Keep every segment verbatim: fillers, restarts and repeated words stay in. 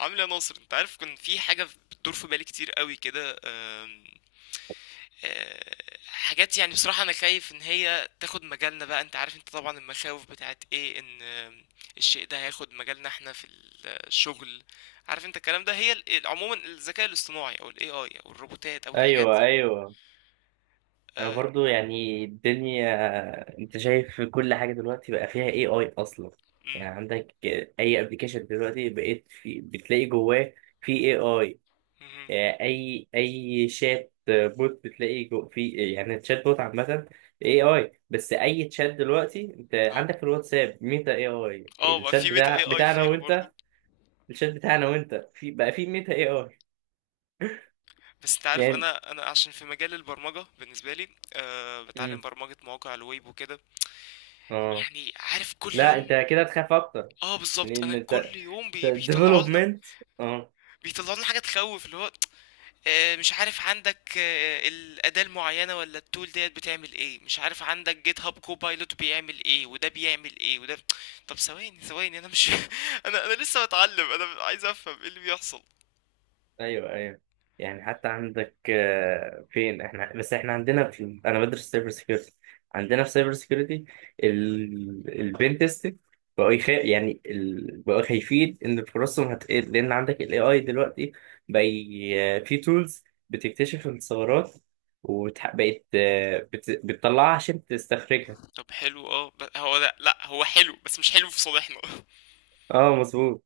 عامل يا ناصر؟ انت عارف كان في حاجة بتدور في بالي كتير قوي كده، آم، آه، حاجات يعني بصراحة انا خايف ان هي تاخد مجالنا بقى. انت عارف انت طبعا المخاوف بتاعت ايه، ان آم، الشيء ده هياخد مجالنا احنا في الشغل. عارف انت الكلام ده، هي ال- عموما الذكاء الاصطناعي او الاي اي او الروبوتات او الحاجات ايوه، دي. ايوه، انا اه. برضو يعني الدنيا انت شايف كل حاجه دلوقتي بقى فيها اي اي اصلا. مم، يعني عندك اي ابلكيشن دلوقتي بقيت في بتلاقي جواه في اي مهم، اي اي اي شات بوت بتلاقي جو في، يعني الشات بوت عامه اي اي. بس اي تشات دلوقتي انت اه. عندك في الواتساب ميتا اي اي. آه، ما الشات في ميتا اي بتاع اي بتاعنا فيها وانت، برضو. الشات بتاعنا وانت في بقى في ميتا اي اي. بس انت عارف، يعني انا انا عشان في مجال البرمجة بالنسبة لي أه بتعلم امم برمجة مواقع الويب وكده. اه يعني عارف كل لا يوم. انت كده تخاف اكتر اه بالظبط، انا لان انت كل يوم بي... بيطلعوا لنا، ديفلوبمنت. اه بيطلعوا لنا حاجه تخوف. اللي هو آه، مش عارف عندك آه، الاداه المعينه ولا التول ديت بتعمل ايه، مش عارف عندك جيت هاب كوبايلوت بيعمل ايه وده بيعمل ايه وده. طب ثواني ثواني انا مش انا انا لسه بتعلم، انا عايز افهم ايه اللي بيحصل. ايوه، ايوه، يعني حتى عندك آه، فين احنا، بس احنا عندنا في، انا بدرس سايبر سيكيورتي. عندنا في سايبر سيكيورتي البين تيستنج بقوا يخ... يعني ال... بقوا خايفين ان فرصهم هتقل، لان عندك الاي اي دلوقتي بقى ي... آه، في تولز بتكتشف الثغرات وبقت بت... بتطلعها عشان تستخرجها. طب حلو اه، ب- هو لا لا، هو حلو بس مش حلو في صالحنا. اه، مظبوط.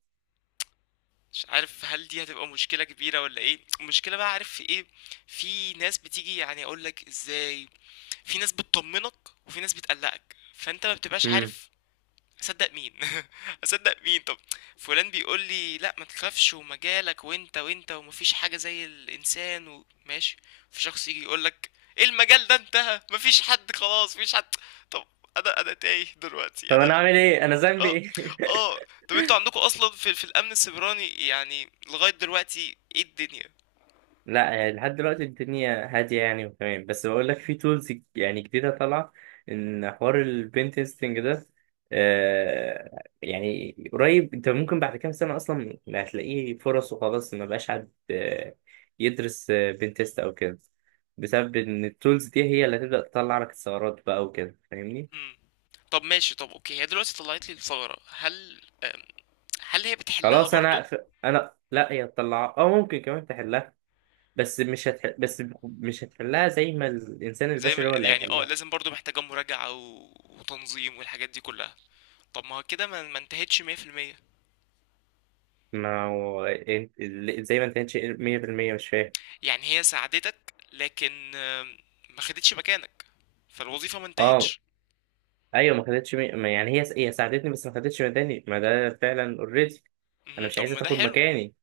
مش عارف هل دي هتبقى مشكله كبيره ولا ايه المشكله؟ بقى عارف في ايه، في ناس بتيجي يعني اقول لك ازاي، في ناس بتطمنك وفي ناس بتقلقك، فانت ما بتبقاش مم. عارف اصدق مين. اصدق مين؟ طب فلان بيقول لي لا ما تخافش، ومجالك وانت وانت، ومفيش حاجه زي الانسان، وماشي. في شخص يجي يقول لك ايه المجال ده انتهى، مفيش حد، خلاص مفيش حد. طب انا انا تايه دلوقتي طب انا انا. اعمل ايه، انا ذنبي اه ايه؟ اه. طب انتوا عندكم اصلا في في الامن السيبراني يعني، لغايه دلوقتي ايه الدنيا؟ لا يعني لحد دلوقتي الدنيا هادية يعني وتمام، بس بقول لك في تولز يعني جديدة طالعة إن حوار البنتستنج ده آه يعني قريب أنت ممكن بعد كام سنة أصلا ما هتلاقيه فرص، وخلاص ما بقاش حد آه، يدرس بنتست أو كده، بسبب إن التولز دي هي اللي هتبدأ تطلع لك ثغرات بقى وكده، فاهمني؟ مم. طب ماشي، طب اوكي، هي دلوقتي طلعت لي الثغرة، هل آم، هل هي بتحلها خلاص أنا برضه؟ أقف- أنا لا، هي تطلع أو ممكن كمان تحلها، بس مش هتح... بس مش هتحلها زي ما الإنسان زي ما البشري هو اللي يعني اه، هيحلها. لازم برضه محتاجة مراجعة و... وتنظيم والحاجات دي كلها. طب ما هو كده ما ما انتهتش مية في المية. ما هو انت زي ما انت كانتش مية بالمية مش فاهم. يعني هي ساعدتك لكن آم، ما خدتش مكانك، فالوظيفة ما اه انتهتش. ايوه، ما خدتش مي... ما يعني هي هي ساعدتني بس ما خدتش مكاني، ما ده فعلا اوريدي. انا مهم، مش طب عايزه ما ده تاخد حلو. مكاني.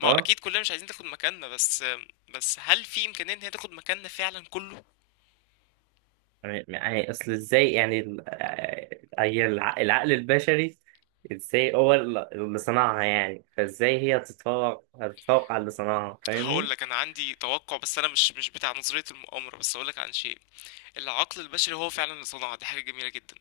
ما هو اه اكيد كلنا مش عايزين تاخد مكاننا، بس آم، بس هل في امكانية ان هي تاخد مكاننا فعلا كله؟ يعني، يعني اصل ازاي يعني ال- آه، هي الع- العقل البشري ازاي هو ال- اللي صنعها، يعني فازاي هي هتتفوق هتتفوق على اللي صنعها، فاهمني؟ هقول لك انا عندي توقع، بس انا مش مش بتاع نظرية المؤامرة، بس هقول لك عن شيء. العقل البشري هو فعلا اللي صنعها، دي حاجة جميلة جدا،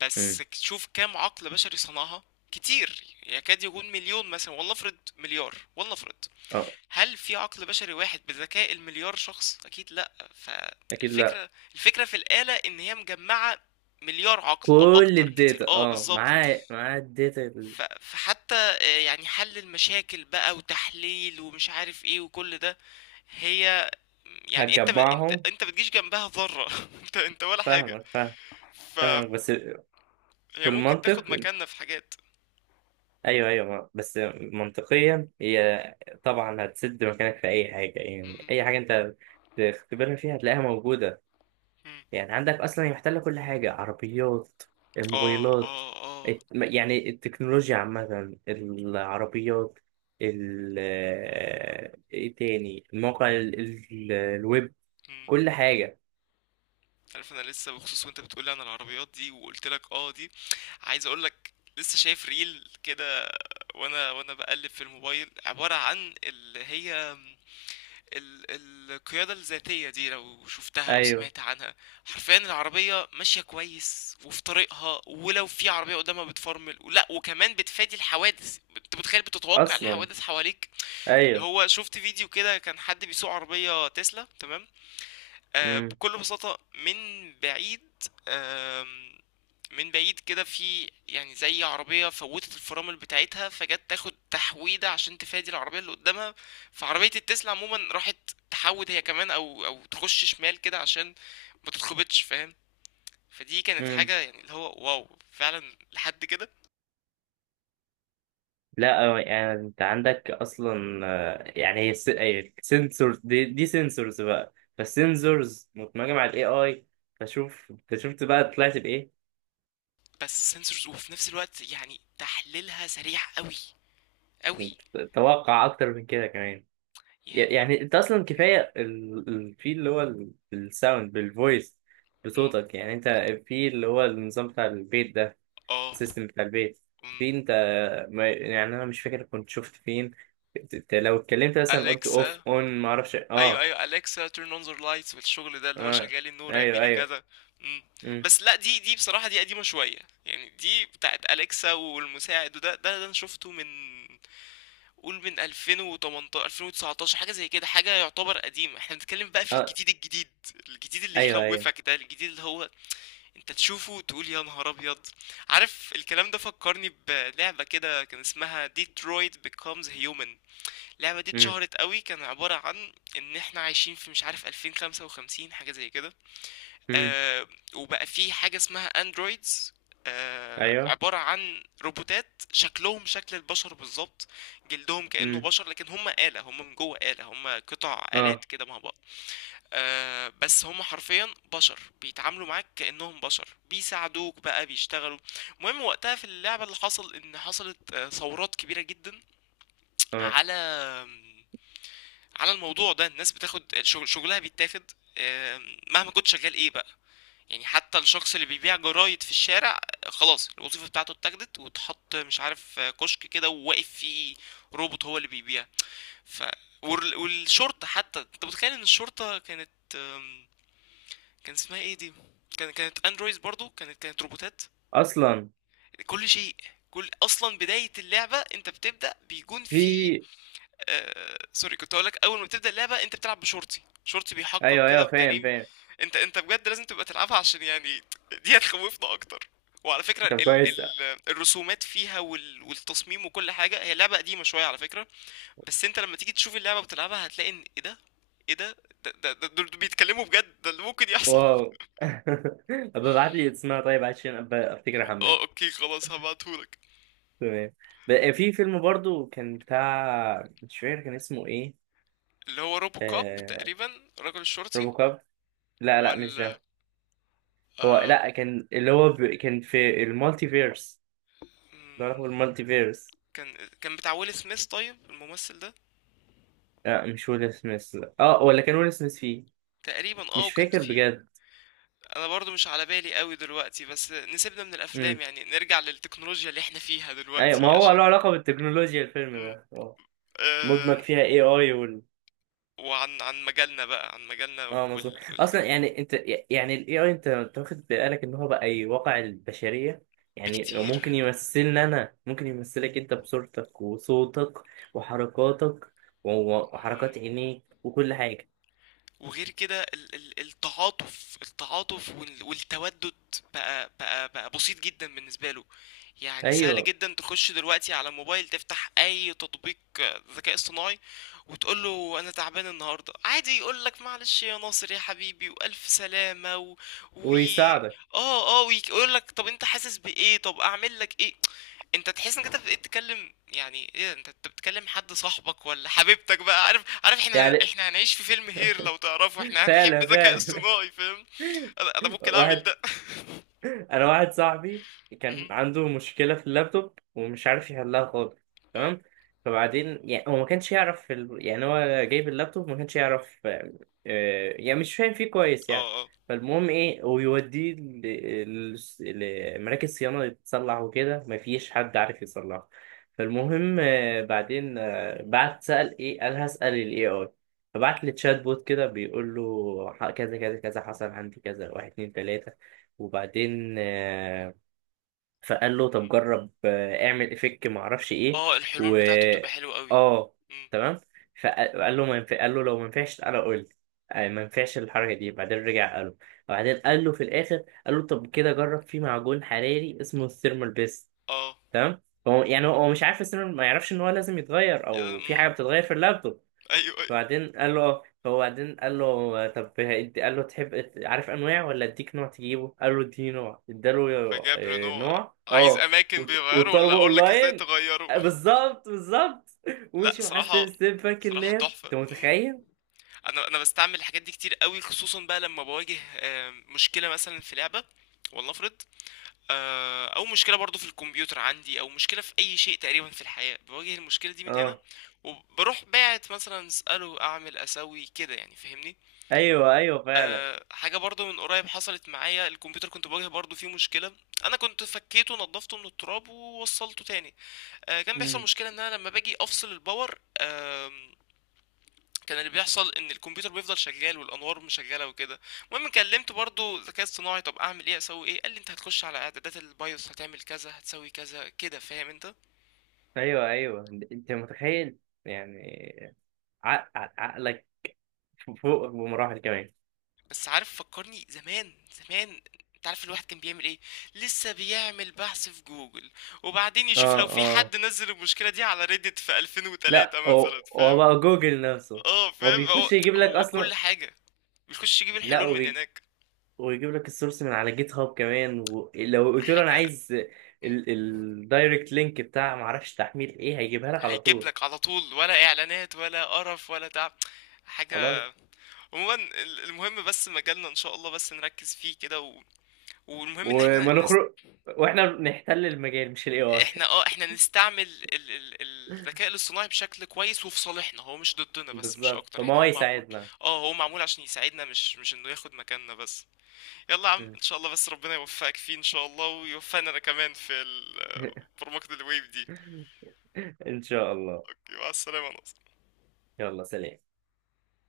بس امم شوف كام عقل بشري صنعها. كتير، يكاد يكون مليون مثلا، والله افرض مليار، والله افرض. اه، هل في عقل بشري واحد بذكاء المليار شخص؟ اكيد لا. اكيد لا. فالفكره الفكره في الآلة ان هي مجمعه مليار عقل او كل اكتر كتير، الداتا، اه اه، بالظبط. معاه معاه الداتا اللي ف- فحتى آه، يعني حل المشاكل بقى وتحليل ومش عارف ايه وكل ده، هي يعني انت ب... انت هتجمعهم. انت بتجيش جنبها ذرة، انت انت ولا حاجة. فاهمك، فاهم، فهي فاهمك، بس في ممكن المنطق. تاخد مكاننا في حاجات. ايوه، ايوه، ما- بس منطقيا هي طبعا هتسد مكانك في اي حاجه، يعني اي حاجه انت تختبرها فيها هتلاقيها موجوده. امم. يعني عندك اصلا هي محتله كل حاجه، عربيات، آه، الموبايلات، آه، آه. الت- يعني التكنولوجيا عامه، العربيات، ال آه، ايه تاني، الموقع، ال... ال... الويب، امم. كل حاجه. عارف أنا لسه بخصوص، وأنت بتقولي عن العربيات دي وقُلت لك آه دي، عايز أقول لك لسه شايف ريل كده، وأنا وأنا باقلِّب في الموبايل، عبارة عن اللي هي ال القيادة الذاتية دي، لو شُفتها أو ايوه، سمعت عنها. حرفيًا العربية ماشية كويس وفي طريقها، ولو في عربية قدامها بتفرمل ولأ، وكمان بتفادي الحوادث. أنت متخيل بتتوقع اصلا، الحوادث حواليك؟ اللي ايوه، هو شُفت فيديو كده كان حد بيسوق عربية تسلا، تمام؟ آه، بكل بساطة من بعيد، آم، من بعيد كده في يعني زي عربية فوتت الفرامل بتاعتها، فجت تاخد تحويدة عشان تفادي العربية اللي قدامها، فعربية التسلا عموما راحت تحود هي كمان، أو أو تخش شمال كده عشان ما تتخبطش، فاهم؟ فدي كانت حاجة امم يعني اللي هو واو فعلا لحد كده. لا آه، يعني انت عندك اصلا آه، يعني سنسورز، دي دي سنسورز بقى، فالسنسورز متمجمة على الاي اي. فشوف انت شفت بقى طلعت بايه؟ بس سنسورز، وفي نفس الوقت يعني تحليلها سريع قوي قوي. انت توقع اكتر من كده كمان. ي- يعني يعني انت اصلا كفايه ال- ال- في اللي هو ال- الساوند بالفويس م- م- بصوتك، يعني انت في اللي هو النظام بتاع البيت ده، اه، السيستم بتاع البيت في، انت ما- يعني انا مش فاكر كنت شفت فين، ت- ت- لو اتكلمت مثلا قلت اوف، أليكسا. اون، ما اعرفش. ايوه اه، ايوه، اليكسا تيرن اون ذا لايتس، والشغل ده اللي هو اه، شغالي النور، ايوه، اعملي ايوه، كذا. مم. امم بس لا، دي دي بصراحه دي قديمه شويه، يعني دي بتاعت اليكسا والمساعد، وده ده, ده انا شفته من قول من ألفين وتمنتاشر ألفين وتسعتاشر حاجه زي كده، حاجه يعتبر قديمه. احنا بنتكلم بقى في اه، الجديد الجديد، الجديد اللي ايوه، ايوه، يخوفك ده، الجديد اللي هو انت تشوفه تقول يا نهار ابيض. عارف الكلام ده فكرني بلعبه كده كان اسمها ديترويت بيكومز هيومن. اللعبة دي امم، اتشهرت قوي، كان عبارة عن ان احنا عايشين في مش عارف ألفين وخمسة وخمسين حاجة زي كده. امم، آه، وبقى في حاجة اسمها اندرويدز، آه ايوه، عبارة عن روبوتات شكلهم شكل البشر بالظبط، جلدهم كأنه امم بشر، لكن هم آلة، هم من جوه آلة، هم قطع آلات اه، كده مع بعض. آه بس هم حرفيا بشر، بيتعاملوا معاك كأنهم بشر، بيساعدوك بقى، بيشتغلوا. المهم وقتها في اللعبة اللي حصل ان حصلت آه، ثورات كبيرة جدا اه، على على الموضوع ده، الناس بتاخد شغل، شغلها بيتاخد، آم، مهما كنت شغال ايه بقى. يعني حتى الشخص اللي بيبيع جرايد في الشارع، آه، خلاص الوظيفة بتاعته اتاخدت واتحط مش عارف آه، كشك كده وواقف فيه روبوت هو اللي بيبيع. ف وال- والشرطة حتى، انت متخيل ان الشرطة كانت آم، كان اسمها ايه دي، كان كانت اندرويد برضو، كانت كانت روبوتات. اصلا كل شيء، كل اصلا بداية اللعبة انت بتبدأ بيكون في في. آه، سوري كنت هقول لك، اول ما بتبدا اللعبه انت بتلعب بشرطي، شرطي بيحقق ايوه، كده ايوه، في فاهم، جريمه. فاهم، انت انت بجد لازم تبقى تلعبها عشان يعني دي هتخوفنا اكتر. وعلى فكره طب ال كويس، ال الرسومات فيها وال والتصميم وكل حاجه، هي لعبه قديمه شويه على فكره، بس انت لما تيجي تشوف اللعبه بتلعبها هتلاقي ان ايه ده، ايه ده، ده ده ده- دول بيتكلموا بجد، ده اللي ممكن يحصل. واو. طب ابعت لي اسمها طيب، عشان أبقى افتكر احمل. اه اوكي خلاص هبعتهولك. تمام. بقى في فيلم برضو كان بتاع، مش فاكر كان اسمه ايه. اللي هو روبو كاب آه... تقريبا، الراجل الشرطي. روبو كاب؟ لا، لا، مش ولا. ده. هو آه، لا، كان اللي هو ب... كان في المالتي فيرس، ده هو المالتي فيرس. كان كان بتاع ويل سميث طيب الممثل ده، لا مش ويل سميث، اه، ولا كان ويل سميث فيه؟ تقريبا اه مش وكان فاكر في. بجد. انا برضو مش على بالي قوي دلوقتي، بس نسيبنا من الافلام امم يعني، نرجع للتكنولوجيا اللي احنا فيها ايوه، ما دلوقتي هو عشان. له علاقه بالتكنولوجيا الفيلم مم. ده، اه، آم. مدمج فيها اي اي وال وعن عن مجالنا بقى، عن مجالنا اه، مظبوط وال... اصلا. والتكنولوجيا. يعني انت، يعني الاي اي، انت انت واخد بالك ان هو بقى يواقع البشريه، يعني ممكن بكتير. يمثلنا، انا ممكن يمثلك انت بصورتك وصوتك وحركاتك و- وحركات مم. عينيك وكل حاجه. وغير كده ال- ال- التعاطف، التعاطف وال- والتودد بقى بقى بقى بسيط جدا بالنسبة له. يعني سهل ايوه، جدا تخش دلوقتي على الموبايل تفتح اي تطبيق آه، ذكاء اصطناعي وتقول له انا تعبان النهارده عادي، يقول لك معلش يا ناصر يا حبيبي، والف سلامة و... وي... ويساعدك. اه اه، ويقول لك طب انت حاسس بايه، طب اعمل لك ايه. انت تحس انك انت بقيت تتكلم يعني، ايه انت انت بتتكلم حد صاحبك ولا حبيبتك بقى؟ عارف عارف احنا، يعني احنا هنعيش في فيلم هير لو تعرفه، احنا هنحب فعلا، الذكاء فعلا. الصناعي، فاهم؟ انا انا ممكن اعمل واحد، ده. انا واحد صاحبي كان مم. عنده مشكله في اللابتوب ومش عارف يحلها خالص. مم. تمام. فبعدين يعني هو ما كانش يعرف في ال... يعني هو جايب اللابتوب ما كانش يعرف، آه، آه، يعني مش فاهم فيه كويس اه يعني. اه فالمهم ايه، ويوديه ل- ل- لمراكز صيانه يتصلح وكده، ما فيش حد عارف يصلحه. فالمهم آه، بعدين، آه، بعت، سأل ايه، قال هسأل الاي اي. فبعت لي تشات بوت كده، بيقول له ح- كذا كذا كذا حصل عندي كذا، واحد اتنين تلاته. وبعدين آه، فقال له طب جرب، آه، اعمل افك ما اعرفش ايه، اه الحلول و بتاعته بتبقى حلوة قوي. اه مم. تمام. فقال له ما ينفع، قال له لو ما ينفعش تعالى قول لي. آه، ما ينفعش الحركه دي، بعدين رجع قال له، وبعدين قال له في الاخر قال له طب كده جرب في معجون حراري اسمه الثيرمال بيست. اه. تمام. هو يعني، هو هو مش عارف الثيرمال، ما يعرفش ان هو لازم يتغير يا- او في مم. حاجه بتتغير في اللابتوب. ايوه ايوه. وبعدين قال له، هو بعدين قال له طب هيدي- قال له تحب عارف انواع ولا اديك نوع تجيبه، قال له اديني نوع، اداله فجاب له آه، نوع. نوع، عايز اه. اماكن وط- بيغيره ولا وطلبه اقول لك ازاي اونلاين. تغيره؟ آه، بالظبط، بالظبط. لا ومشي معاه صراحة، ستيب ستيب، باك صراحة اللاب، انت تحفة. متخيل؟ انا انا بستعمل الحاجات دي كتير قوي، خصوصا بقى لما بواجه آه، مشكله مثلا في لعبه ولنفرض آه، او مشكله برضو في الكمبيوتر عندي، او مشكله في اي شيء تقريبا في الحياه، بواجه المشكله دي من هنا اه، وبروح باعت مثلا اساله اعمل اسوي كده، يعني فاهمني. ايوه، ايوه، فعلا. أه حاجه برضو من قريب حصلت معايا، الكمبيوتر كنت بواجه برضو فيه مشكله. انا كنت فكيته نضفته من التراب ووصلته تاني، أه كان بيحصل امم مشكله ان انا لما باجي افصل الباور أه، كان اللي بيحصل ان الكمبيوتر بيفضل شغال والانوار مش شغاله وكده. المهم كلمت برضو الذكاء الصناعي طب اعمل ايه، اسوي ايه، قال لي انت هتخش على اعدادات البايوس، هتعمل كذا، هتسوي كذا كده، فاهم انت. ايوه، ايوه، انت متخيل يعني، عق- عق- عقلك فوق بمراحل كمان. بس عارف فكرني زمان زمان، انت عارف الواحد كان بيعمل ايه، لسه بيعمل بحث في جوجل، وبعدين يشوف اه، لو في اه، حد نزل المشكله دي على ريدت في ألفين وثلاثة لا، مثلا، هو هو فاهم. بقى جوجل نفسه، اه هو فاهم، هو بيخش يجيب لك هو كل اصلا. حاجه، بيخش يجيب لا، الحلول من هناك ويجيب لك السورس من على جيت هاب كمان، ولو قلت له انا حاجه. عايز الدايركت لينك بتاع معرفش تحميل ايه هيجيبها لك على هيجيب طول. لك على طول، ولا اعلانات ولا قرف ولا تعب حاجة. خلاص. عموما ال- المهم بس مجالنا ان شاء الله بس نركز فيه كده و... والمهم ان وما احنا نست... نخرج، واحنا بنحتل المجال مش الاي اي. احنا اه احنا نستعمل ال... ال... الذكاء الاصطناعي بشكل كويس وفي صالحنا، هو مش ضدنا، بس مش بالظبط، اكتر فما يعني، هو هو معمول، يساعدنا. اه هو معمول عشان يساعدنا، مش مش انه ياخد مكاننا بس. يلا يا عم ان شاء الله، بس ربنا يوفقك فيه ان شاء الله، ويوفقنا انا كمان في ال- برمجة الويب دي. ان شاء الله. مع السلامة ناصر. يلا سلام.